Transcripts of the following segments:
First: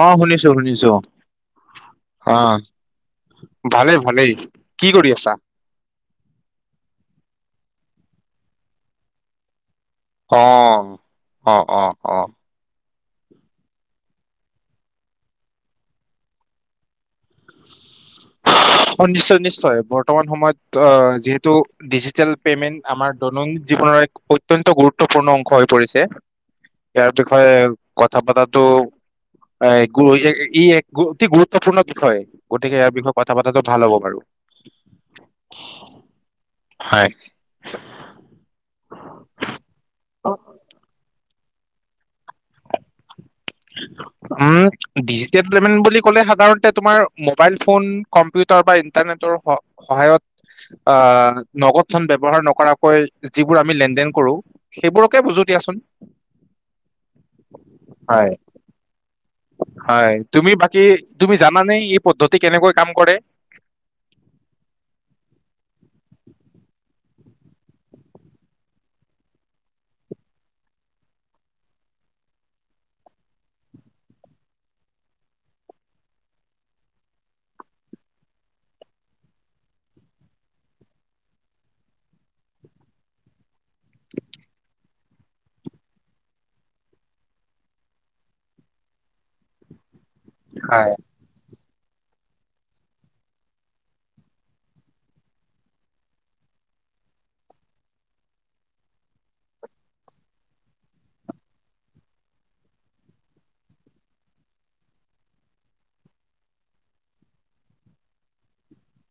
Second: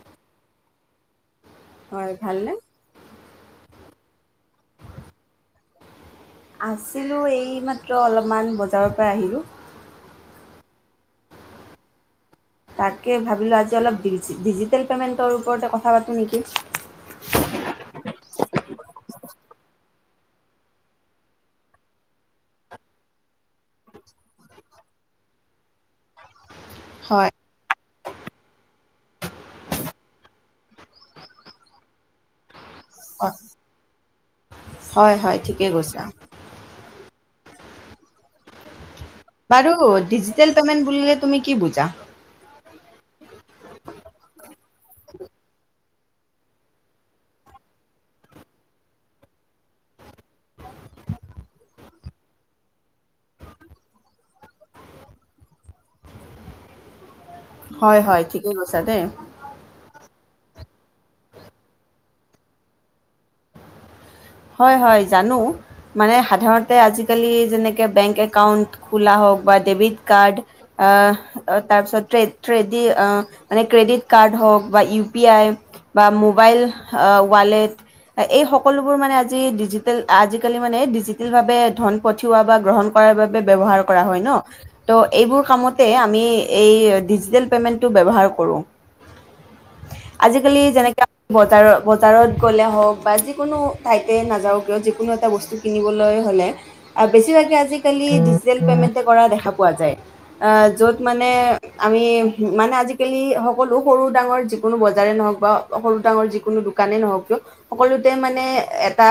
অ শুনিছো শুনিছো হয় ভালনে ভালে ভালেই কি কৰি আছা আছিলোঁ এইমাত্ৰ অলপমান বজাৰৰ পৰা আহিলোঁ। অ অ অ অ তাকে ভাবিলোঁ আজি অলপ ডিজিটেল পেমেণ্টৰ ওপৰতে কথা পাতোঁ নেকি। নিশ্চয় নিশ্চয় বৰ্তমান সময়ত যিহেতু ডিজিেল পেমেন্ট আমাৰ দৈনন্দিন জীৱনৰ এক অত্যন্ত গুৰুত্বপূৰ্ণ অংশ হৈ পৰিছে। ইয়াৰ হয় বিষয়ে কথা পতাটো ই এক অতি গুৰুত্বপূৰ্ণ বিষয় গতিকে ইয়াৰ বিষয় কথা হয় পতাটো ভাল হ'ব বাৰু হয় হয় ঠিকে কৈছা। হয় বাৰু ডিজিটেল পেমেন্ট বুলিলে তুমি কি বুজা? উম ডিজিটেল পেমেণ্ট বুলি কলে, সাধাৰণতে তোমাৰ মোবাইল ফোন, কম্পিউটাৰ বা ইণ্টাৰনেটৰ স সহায়ত আ নগদ ধন ব্যৱহাৰ নকৰাকৈ যিবোৰ আমি লেন দেন কৰোঁ, সেইবোৰকে বুজো দিয়াচোন। হয় হয় ঠিকে কৈ চাটে হয় তুমি বাকী তুমি জানানে এই পদ্ধতি কেনেকৈ কাম কৰে। হয় হয় জানো মানে সাধাৰতে আজিকালি যেনেকে বেংক একাউন্ট খোলা হওঁক বা ডেবিট কাৰ্ড তাৰপিছত মানে ক্ৰেডিট কাৰ্ড হওঁক বা ইউ পি আই বা মোবাইল ৱালেট এই সকলোবোৰ মানে ডিজিটেল আজিকালি মানে ডিজিটেল ভাৱে ধন পঠিওৱা বা গ্ৰহণ কৰাৰ বাবে ব্যৱহাৰ কৰা হয় ন ত' এইবোৰ কামতে আমি এই ডিজিটেল পেমেন্টটো ব্যৱহাৰ কৰোঁ। আজিকালি হয় যেনেকে বজাৰৰ বজাৰত গ'লে হওঁক বা যিকোনো ঠাই নাযাও কিয় যিকোনো এটা বস্তু কিনিবলৈ হলে বেছিভাগে আজিকালি ডিজিটেল পেমেন্ট কৰা দেখা পোৱা যায় আহ য'ত মানে আমি মানে আজিকালি সকলো সৰু ডাঙৰ যিকোনো বজাৰে নহক বা সৰু ডাঙৰ যিকোনো দোকানে নহওঁক কিয় সকলোতে মানে এটা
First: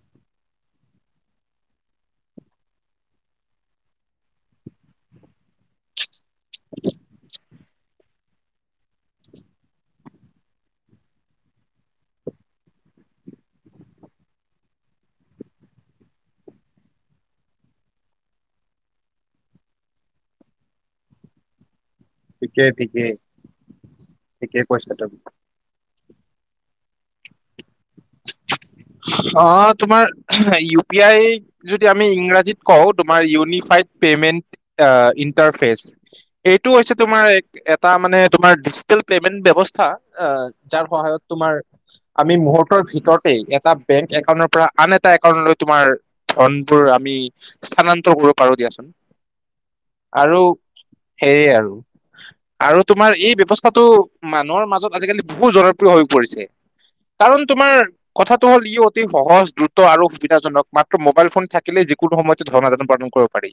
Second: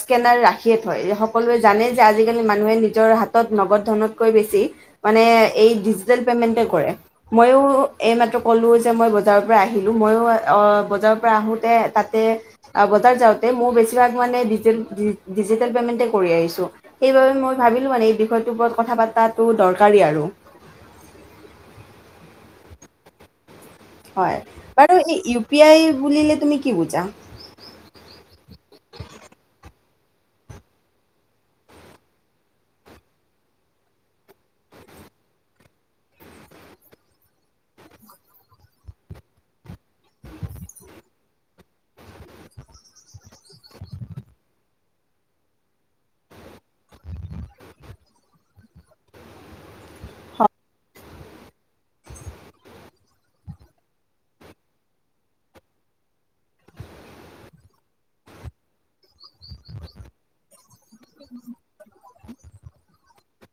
স্কেনাৰ ৰাখিয়ে থয় সকলোৱে জানে যে আজিকালি মানুহে নিজৰ হাতত নগদ ধনতকৈ বেছি মানে এই ডিজিটেল পেমেণ্টতে কৰে মইয়ো এইমাত্ৰ ক'লো যে মই বজাৰৰ পৰা আহিলো মইও অ বজাৰৰ পৰা আহোতে তাতে অ বজাৰ যাওঁতে মোৰ বেছি ডিজিটেল পেমেণ্টতে কৰি আহিছোঁ সেইবাবে মই ভাবিলোঁ মানে এই বিষয়টোৰ ওপৰত কথা পাতাটো দৰকাৰী আৰু ঠিকেই ঠিকেই হয় ঠিকেই কৈছা বাৰু তুমি। এই ইউ পি আই বুলিলে। তুমি কি বুজা অ তোমাৰ ইউ পি আই যদি আমি ইংৰাজীত কওঁ তোমাৰ ইউনিফাইড পেমেন্ট ইটাৰেচ এইটো হৈছে তোমাৰ এটা মানিজি পেমেন্ট যাৰ সহায়ত তোমাৰ আমিহ্তৰ ভিতৰতে। ৰ পৰা আন এটা একাট তোমাৰ ধন বোৰ আমি স্থান্তৰ কৰিব পাৰো দিয়াচোন আৰু সেয়ে আৰু আৰু তোমাৰ এই ব্ৱস্থাটো মানুহৰ মাজত আজিকালি বহু জনপ্ৰিয় হৈ পৰিছে কাৰণ তোমাৰ কথাত। হল ই অতি সহজ দ্ৰুত আৰু সুবিধাজনক মাত্ৰ মোবাইল ফোন থাকিলে যিকোনো সময়তে ধৰ্ৰ্ম আন পালন কৰিব পাৰি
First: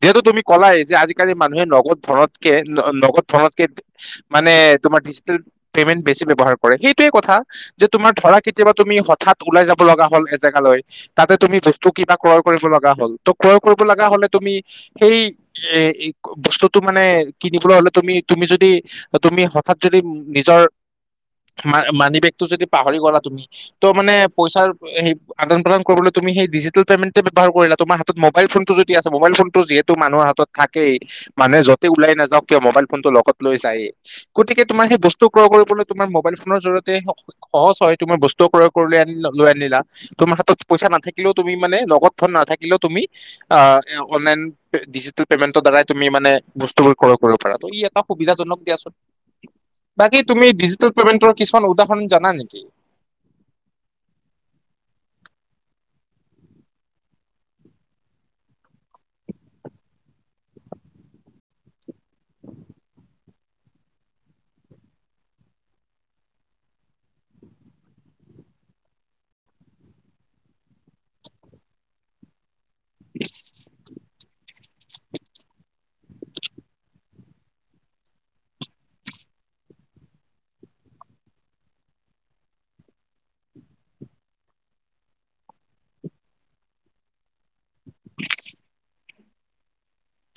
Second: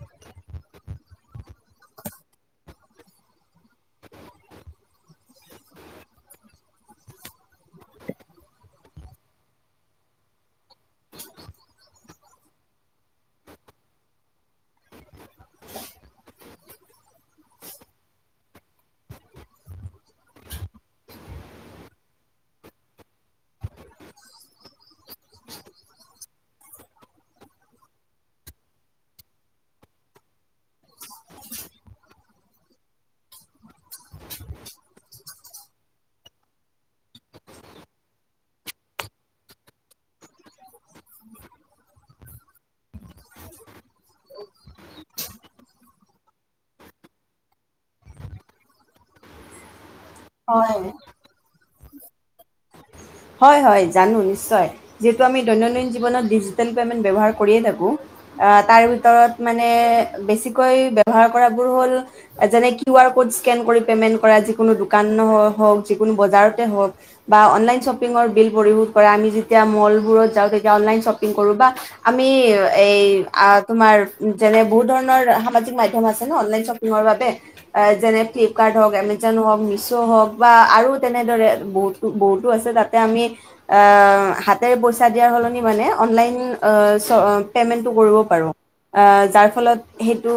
যিহেতু তুমি ক'লাই যে আজিকালি মানুহে ন ধকে নদ ধতকে মানে তোমাৰ ডিজিটেল পেমেন্ট বেছি ব্য্ৱহাৰ কৰে সেইটোৱে কথা যে তোমাৰ ধৰা কেতিয়াবা তুমি হাৎ ওলাই যাব লগা হ'ল এজেগালৈ তাতে তুমি বস্তু কিবা ক্ৰয় কৰিব লগা হ'ল ত ক্ৰয় কৰিব লগা হলে তুমি সেই এ বস্তুটো মানে কিনিবলৈ হলে তুমি তুমি যদি তুমি হঠাৎ যদি নিজৰা মানি বেগটো য পাহৰি গলা তুমি ত' মানে পইচাৰ স আদান প্ৰদান কৰিবলৈ তুমি সেই ডিজিটেল পেমেণ্টে ব্যয়হাৰ কৰিলা তোমাৰ হাতত মোবাইল ফোন টো যদি আছে মোবাইল ফোনটো যিহেতু মানুহৰ হাতত থাকেই মানুহ যতে ওলাই নাযাওক কিয় মোবাইল ফোনটো লগ লৈ যায়েই গতিকে তোমাৰ সেই ব্তু্ৰয় কৰিবলৈ তোমাৰ মোবাইল ফোননৰ জৰিয়তে সহজ হয় তোমাৰ বস্তু ক্ৰয় কৰিলৈ আন লৈ আ তোমাৰ হাতত পইচা নাথাকিলেও তুমি মানে লগত ফোন নাথাকিলেও তুমি অনলনিজিেমেন্টৰ দাৰুমি বস্তুোৰ ক্ৰ কৰিব পাৰা ই এটা সুবিধন দিয়ান। বাকী তুমি হয় জিটেল পেমেণ্টৰ কি খন উদাহৰণ জানা নেকি? হয় হয় জানো নিশ্চয়, যিহেতু আমি দৈনন্দিন জীৱনত ডিজিটেল পেমেণ্ট ব্যৱহাৰ কৰিয়ে থাকোঁ। তাৰ ভিতৰত মানে বেছিকৈ ব্যৱহাৰ কৰাবোৰ হ'ল, যেনে কিউ আৰ ক'ড স্কেন কৰি পেমেণ্ট কৰা যিকোনো দোকান হওক যিকোনো বজাৰতে হওক বা অনলাইন শ্বপ পিঙৰ বিল পৰিশোধ আমি যেতিয়া মলবোৰত যাওঁ তেতি অনলাইন শপিং কৰো বা আমি এই আ তোমাৰ যেনে বহুত ধৰণৰ সামাজিক মাধ্যম আছে ন অনলাইন শ্বপিঙৰ বাবে। এ যেনে ফ্লিপকাৰ্ট হওঁক, এমেজন হওক, মিছঅ' হওক বা আৰু তেনেদৰে বহুতো বহুতো আছে তাত। তে আমি আ হাতেৰে পইচা দিয়াৰ সলনি মানে অনলাইন অ চ পেমেন্টটো কৰিব পাৰোঁ। আ যাৰ ফলত সেইটো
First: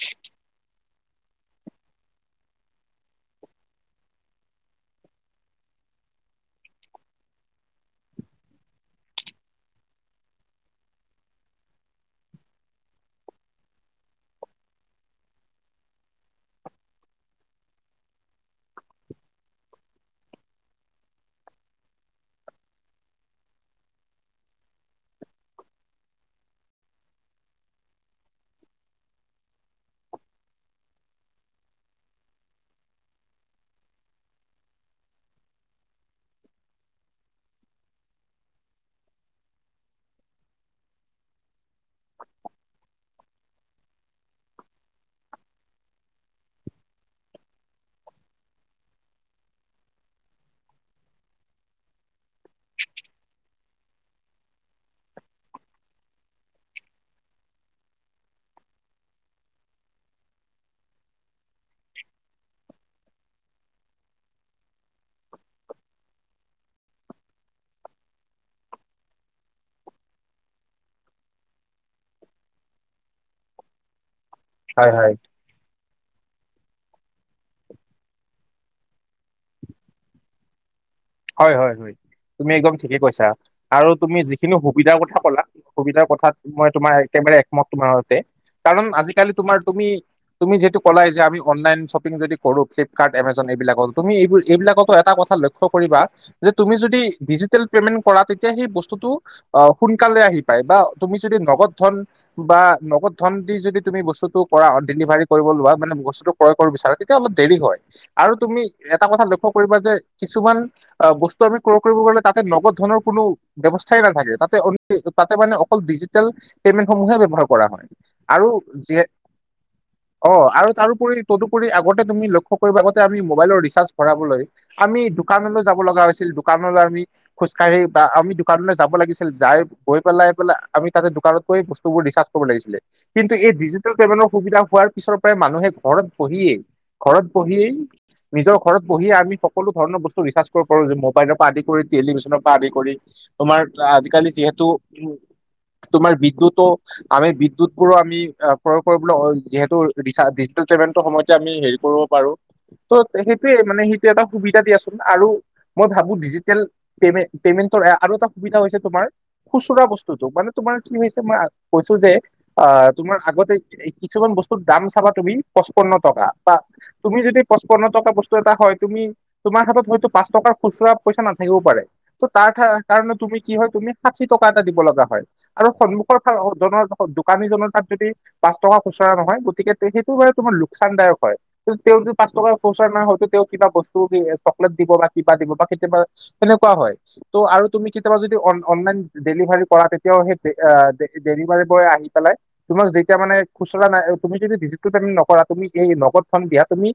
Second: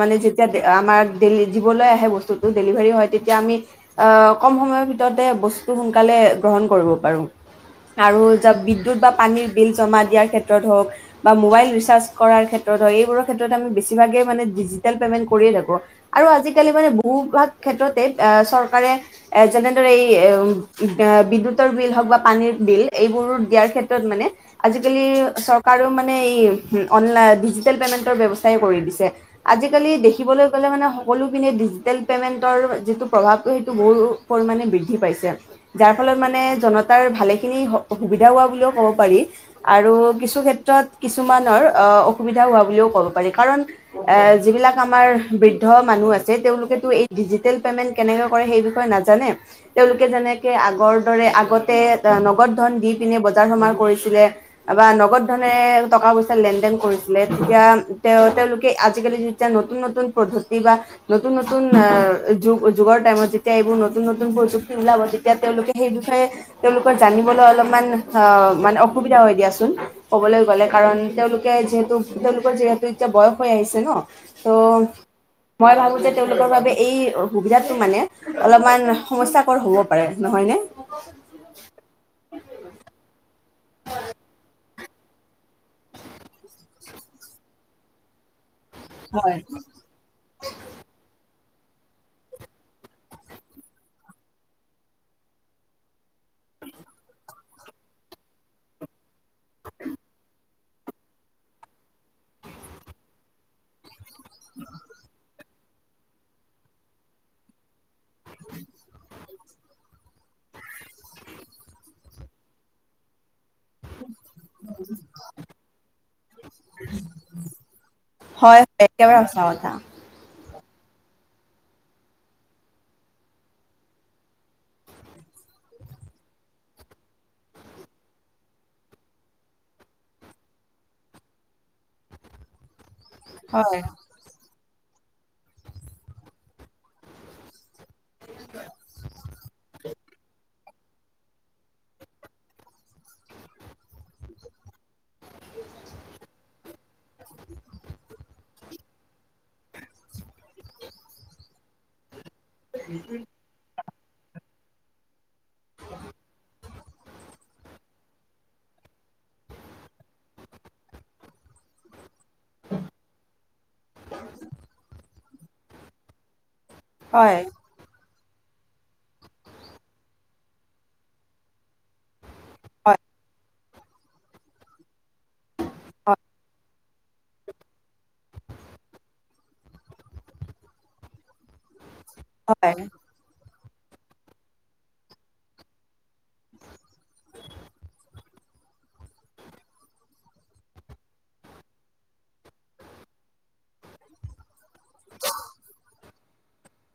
মানে যেতিয়া আমাক দেলি দিবলৈ আহে বস্তুটো ডেলিভাৰী হয় তেতিয়া আমি কম সময়ৰ ভিতৰতে বস্তু সোনকালে গ্ৰহণ কৰিব বাৰুঙ আৰু যাক বিদ্যুৎ বা পানীৰ বিল জমা দিয়াৰ ক্ষেত্ৰত হওক বা মোবাইল ৰিচাৰ্জ কৰাৰ ক্ষেত্ৰত হক এইবোৰৰ ক্ষেত্ৰত আমি বেছিভাগেই মানে ডিজিটেল পেমেণ্ট কৰিয়ে থাকোঁ আৰু আজিকালি মানে বহুভাগ ক্ষেত্ৰতে চৰকাৰে যেনেদৰে এই এম বে বিদ্যুত তৰ বিল হওক বা পানীৰ বিল এইবোৰ দিয়াৰ ক্ষেত্ৰত মানে আজিকালি চৰকাৰো মানে এই সো অনলাইন ডিজিটেল পেমেণ্টৰ ব্যৱস্থাই কৰি দিছে। আজিকালি দেখিবলৈ পালে মানে সকলো পিনে ডিজিটেল পেমেণ্টৰ যিটো প্ৰভাৱটো সেইটো বহুত পৰিমাণে বৃদ্ধি পাইছে। যাৰ ফলত মানে জনতাৰ ভালেখিনি হ সুবিধা হোৱা বুলিয় ক'ব পাৰি আৰু কিছু ক্ষেত্ৰত কিছুমানৰ অ অসুবিধা হোৱা বুলিও ক'ব পাৰি। কাৰণ এ যিবিলাক আমাৰ বৃঢ় মানুহ আছে তেওঁলোকেটো এই ডিজিটেল পেমেণ্ট কেনেকৈ কৰে সেই বিষয়ে নাজানে। তেওঁলোকে যেনেকে আগৰ দৰে আগ লগতে নগদ ধন দি পিনে বজাৰ সমাৰ কৰিছিলে বা নগদ ধনে টকা পইচাৰ লেন দেন কৰিছিলে। তেতিয়া তে তেওঁলোকে আজিকালি যেতিয়া নতুন নতুন পদ্ধতি বা নতুন নতুন আহ যুগ যুগৰ টাইমত যেতিয়া এইবোৰ নতুন নতুন প্ৰযুক্তি উলাব তেতিয়া তেওঁলোকে সেই বিষয়ে তেওঁলোকৰ জানিবলৈ অলপমান আহ মানে অসুবিধা হয় দিয়াচোন। কবলৈ গলে কাৰণ তেওঁলোকে যিহেতু তেওঁলোকৰ যিহেতু এতিয়া বয়স হৈ আহিছে ন। ত হয় হয় মই ভাবোতে তেওঁলোকৰ বাবে এই সুবিধাতটো মানে অলপমান সমস্যাকৰ হ'ব পাৰে নহয় নে? হয় হয় হয় তুমি একদম ঠিকে কৈছা। আৰু তুমি যিখিনি সুবিধাৰ কথা ক'লা সুবিধাৰ কথাত মই তোমাৰ একেবাৰে একমত তোমাৰ হতে। কাৰণ আজিকালি হয় হয় তোমাৰ তুমি, তুমি যিহেতু কলাই যে আমি অনলাইন শ্বপিং যদি কৰো ফ্লিপকাৰ্ট এমজন এইবিলাকত তুমি এইবোৰ এইবিলাকো এটা কথা লক্ষ্য কৰিবা তুমি যদি ডিজিটেল পেমেন্ট কৰা তেতিয়া সেই বস্তুটো সোনালে আহি পাই না তুমি যদি নগদ ধন বা নগদ ধন দি যদি তুমি বস্তুটো টো কৰাত ডেলিভাৰীত কৰিব লোৱা মানে বস্তু ক্ৰয় কৰিব বিচাৰে তেতিয়া অলপ দেৰি হয়। আৰু তুমি এটা কথা ল লক্ষ্য কৰিবা যে কিছুমান অ' বস্তু আমি ক্ৰয় কৰিব গলে তাতে নগদ ধনৰ কোনো' ব্যৱস্থাই নাথাকে তাতে অন লি-তাতে মানে অকল ডিজিটেল পেমেন্ট সমূহে ব্যৱহাৰ কৰা হয় আৰু হয় যিয়ে, একেবাৰে সঁচা কথা অ' আৰু তাৰোপৰি, তদুপৰি আগতে তুমি লক্ষ্য কৰিবা আগতে আমি মোবাইলৰ ৰিচাৰ্জ ভৰাবলৈ আমি দোকানলৈ যাব লগা হৈছিল। দোকানলৈ আমি খোজ আমি দোকানলৈ খোজ কাঢ়ি বা আমি দোকানলৈ কাঢ়ি যাব লাগিছিল, যাই, গৈ পেলাই-পেলাই আমি তাতে দোকানত গৈ বস্তুবোৰ ৰিচাৰ্জ কৰিব লাগিছিলে। কিন্তু এই হয় ডিজিটেল পেমেনৰ সুবিধা হোৱাৰ পিছৰ পৰাই মানুহে ঘৰত বহিয়ে-ঘৰত বহিয়ে, নিজৰ ঘৰত বহিয়ে আমি সকলো ধৰণৰ বস্তু ৰিচাজ টোৰ কৰো যেন মোবাইলৰ পৰা আদি কৰি, টেলিভিছনৰ পৰা আদি কৰি তোমাৰ আজিকালি যিহেতু উম, তোমাৰ বিদ্যুতো আমি বিদ্যুতবোৰো আমি আপ ক্ৰয় কৰিবলৈ অ', যিহেতু বিছা-ডিজিটেল পেমেণ্টৰ সময়তে আমি হেৰি কৰিব পাৰোঁ। ত' তেহেতে মানে হেই টো এটা সুবিধা দিয়াচোন আৰু মই ভাবো ডিজিটেল পেমে, পেমেন্টৰ এ আৰু এটা সুবিধা হৈছে তোমাৰ খুচুৰা বস্তুটো, মানে তোমাৰ কি হৈছে মই আ-কৈছো যে আ তোমাৰ আগতে এই কিছুমান বস্তুৰ দাম চাবা তুমি পঁচপন্ন টকা। বা, তুমি হয়, যদি পচপন্ন টকা বচ টো এটা হয় তুমি, তোমাৰ হাতত হয়তো পাঁচ টকাৰ খুচুৰা পইচা নাথাকিবও পাৰে তো তাৰ থা- হয়, কাৰণে তুমি কি হয়, তুমি ষাঠি টকা এটা দিব লগা হয়। আৰু সন্মুখৰ হয়, ফা- অ' জনৰ পা [unintelligible] অ' দোকানীজনৰ তাত যদি পাঁচ টকা খুচৰা নহয় গতিকে সেইটো বাৰু তোমাৰ লোকচানদায়ক হয়। কিন্তু তেওঁৰ যে পাঁচ টকা হয়, খুচৰা নাই, হয়টো তেওঁ কিবা বস্তু দিয়ে, চকলেট দিব পাই কিবা দিব বা কেতিয়াবা তেনেকুৱা হয়, ত' আৰু তুমি কেতিয়াবা যদি অন-অনলাইন ডেলিভাৰী কৰা তেতিয়াও সেই ডে, আ-ডে, ডেলিভাৰী বয় আহি পেলাই তোমাক যেতিয়া মানে খুচুৰা নাই, তুমি যদি ডিজিটেল পেমেন্ট নকৰা তুমি এই নগদ ধন দিয়া তুমি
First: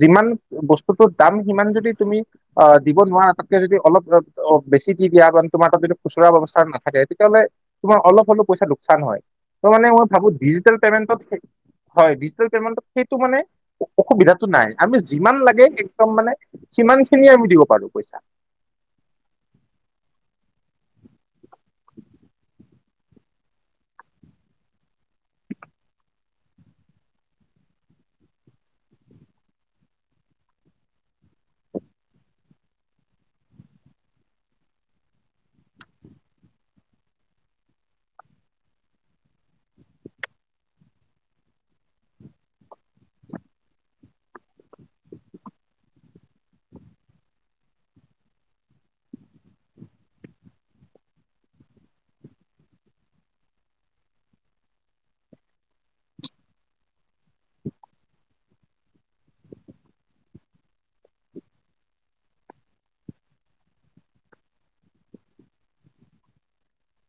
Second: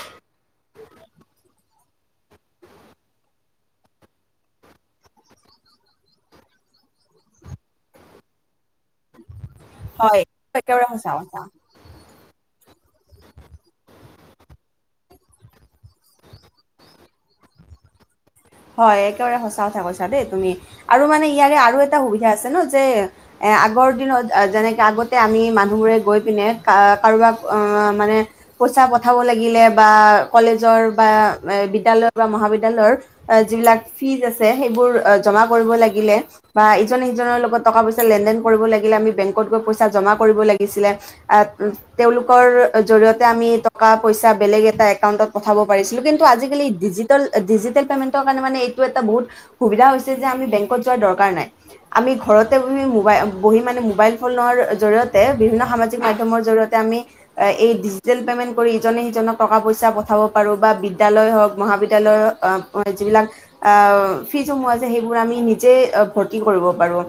যিমান বস্তুটোৰ দাম সিমান যদি তুমি অ' দিব নোৱাৰা তাতকে যদি অলপ অ' বেছি দি দিয়া বা তোমাৰ তাত যদি খুচুৰা ব্যৱস্থা নাথাকে, তেতিয়াহ'লে তোমাৰ অলপ হ'লেও পইচা লোক চান হয়। ত' মানে মই হয়, ভাবো ডিজিটেল একেবাৰে সঁচা পেমেণ্টত কথা। সেই, হয় ডিজিটেল পেমেণ্টত সেইটো মানে অ-অসুবিধাটো নাই, আমি যিমান লাগে একদম মানে সিমান খিনি আমি দিব পাৰো, পইচা। হয় একেবাৰে সঁচা কথা কৈছা দেই তুমি আৰু মানে ইয়াৰে আৰু এটা সুবিধা আছে ন যে এ আগৰ দিনত আ যেনেকে আগতে আমি মানুহবোৰে গৈ পিনে কা- কাৰোবাক আ-মানে পইচা পঠাব লাগিলে বা কলেজৰ বা এ বিদ্যালয় বা মহাবিদ্যালৰ আ যিবিলাক ফিজ আছে, সেইবোৰ আ জমা কৰিব লাগিলে বা ইজনে সিজনৰ লগত টকা পইচা লেনদেন কৰিব লাগিলে আমি বেংকত গৈ পইচা জমা কৰিব লাগিছিলে, আ উ তেওঁলোকৰ জৰিয়তে আমি টকা পইচা বেলেগ এটা একাউণ্টত পঠাব পাৰিছিলো কিন্তু আজি কালি ডিজিটেল, ডিজিটেল পেমেণ্ট ত' কাৱণে মানে এইটো এটা বহুত সুবিধা হৈছে যে আমি বেংকত যোৱাৰ দৰকাৰ নাই। আমি ঘৰতে বহি মোবাই, অ বহি মানে মোবাইল ফোনৰ জৰিয়তে বিভিন্ন সামাজিক মাধ্যমৰ জৰিয়তে আমি এই ডিজিটেল পেমেণ্ট কৰি ইজনে সিজনক টকা পইচা পঠাব পাৰো বা বিদ্যালয়ৰ হক মহাবিদ্যালয়ৰ আ যিবিলাক আ-ফিজসমূহ আছে সেইবোৰ আমি নিজে আ-ভৰ্তি কৰিব পাৰোঁ।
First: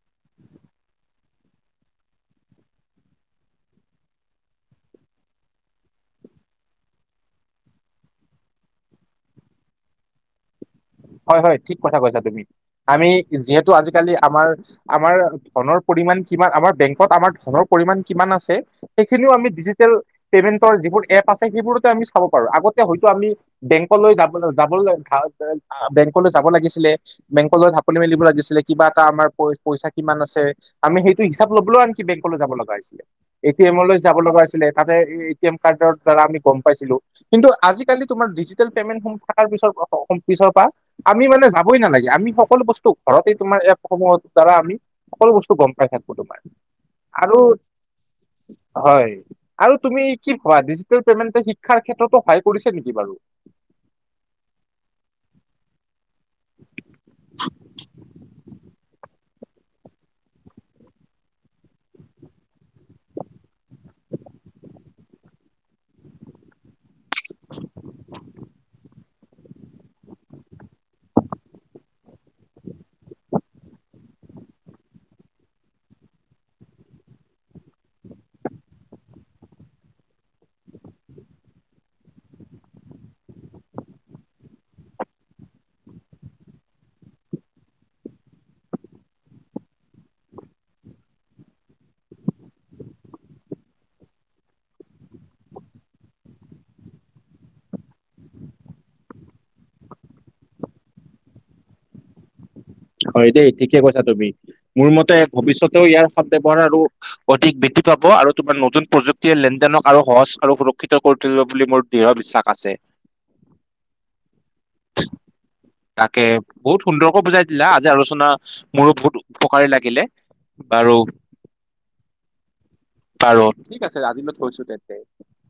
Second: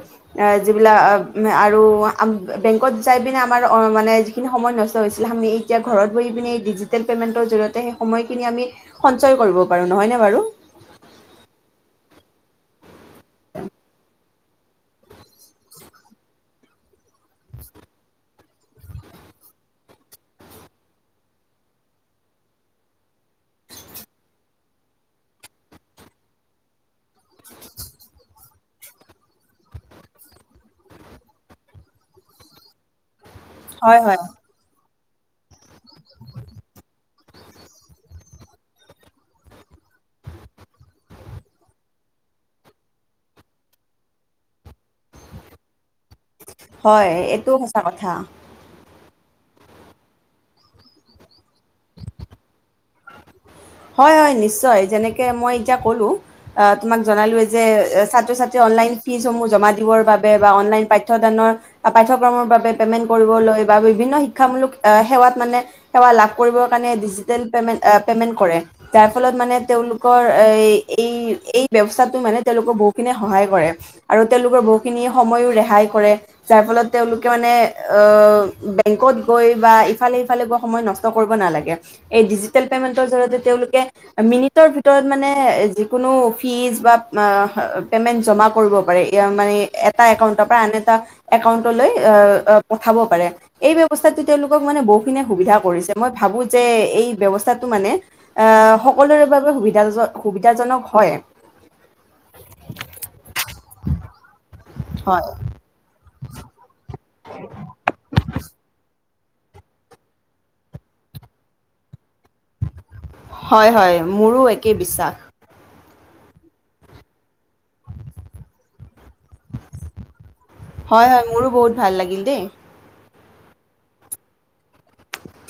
আ-যিবিলাক আব-আৰু আম-বেংকত যাই পিনে আমাৰ অ-মানে যিখিনি সময় নষ্ট হৈছিলে হামি এতিয়া ঘৰত বহি পিনে ডিজিটেল পেমেন্টৰ জৰিয়তে সেই সময়খিনি আমি সঞ্চয় কৰিব পাৰোঁ নহয়নে বাৰু? হয়, হয় ঠিক কথা কৈছা তুমি। আমি যিহেতু আজিকালি আমাৰ আমাৰ ধনৰ পৰিমান কিমান, আমাৰ বেংকত আমাৰ ধনৰ পৰিমান কিমান আছে সেইখিনিও আমি ডিজিটেল পেমেন্টৰ যিবোৰ এপ আছে সেইবোৰতে আমি চাব পাৰোঁ। আগতে হয়তো আমি বেংকলৈ যাবলৈ-যাবলৈ [unintelligible] বেংকলৈ যাব লাগিছিলে বেংকলৈ ঢাপলি মেলিব লাগিছিলে কিবা এটা আমাৰ পইচা কিমান আছে আমি সেইটো হিচাপ লবলৈও আনকি বেংক যাব লগা হৈছিলে এ টি এমলৈ হয় হয় যাব লগা আছিলে তাত এ টি এম কাৰ্ডৰ দ্বাৰা আমি গম পাইছিলো কিন্তু আজিকালি তোমাৰ ডিজিটেল পেমেণ্টসমূহ থকাৰ পিছত পিছৰ পৰা আমি মানে যাবই নালাগে আমি সকলো বস্তু ঘৰতে তোমাৰ এপসমূহৰ দ্বাৰা আমি সকলো বস্তু গম পাই থাকো তোমাৰ হয় আৰু এইটোও সঁচা কথা হয় আৰু তুমি কি ভাবা ডিজিটেল পেমেণ্ট শিক্ষাৰ ক্ষেত্ৰতো সহায় কৰিছে নেকি বাৰু হয় হয় নিশ্চয় যেনেকৈ মই এতিয়া ক'লোঁ অ তোমাক জনালোয়ে যে ছাত্ৰ ছাত্ৰী অনলাইন ফিজসমূহ জমা দিবৰ বাবে বা অনলাইন পাঠ্যদানৰ পাঠ্যক্ৰমৰ বাবে পে'মেণ্ট কৰিবলৈ বা বিভিন্ন শিক্ষামূলক সেৱাত মানে সেৱা লাভ কৰিবৰ কাৰণে ডিজিটেল পেমেণ্ট পে'মেণ্ট কৰে। যাৰ ফলত মানে তেওঁলোকৰ এই এই ব্যৱস্থাটো মানে তেওঁলোকৰ বহুতখিনিে সহায় কৰে আৰু তেওঁলোকৰ বহুতখিনি সময়ো ৰেহাই কৰে যাৰ ফলত তেওঁলোকে মানে বেংকত গৈ বা ইফালে সিফালে গৈ সময় নষ্ট কৰিব নালাগে এই ডিজিটেল পেমেন্টৰ জৰিয়তে তেওঁলোকে মিনিটৰ ভিতৰত মানে যিকোনো ফিজ বা পেমেন্ট জমা কৰিব পাৰে মানে এটা একাউন্টৰ পৰা আন এটা একাউন্টলৈ পঠাব পাৰে এই ব্যৱস্থাত তেওঁলোকক মানে বহুখিনিয়ে সুবিধা কৰিছে মই ভাবো যে এই ব্যৱস্থাটো মানে আহ সকলোৰে বাবে সুবিধা সুবিধাজনক হয় হয় দেই ঠিকে কৈছা তুমি মোৰ মতে হয় ভৱিষ্যতেও ইয়াৰ সৎ ব্যৱহাৰ আৰু অধিক বৃদ্ধি পাব আৰু তোমাৰ নতুন প্ৰযুক্তিয়ে লেনদেনক আৰু সহজ আৰু সুৰক্ষিত কৰি তুলিব বুলি মোৰ দৃঢ় বিশ্বাস আছে হয় হয় মোৰো একেই বিশ্বাস তাকে বহুত সুন্দৰকৈ বুজাই লা আজি আলোচনা মোৰো বহুত উপকাৰী লাগিলে। বাৰু হয় হয় মোৰো বহুত ভাল লাগিল দেই আৰু ঠিক আছে ৰাজিলৈ থৈছো তেন্তে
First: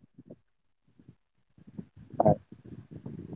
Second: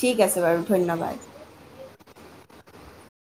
ঠিক আছে বাৰু ধন্যবাদ হয়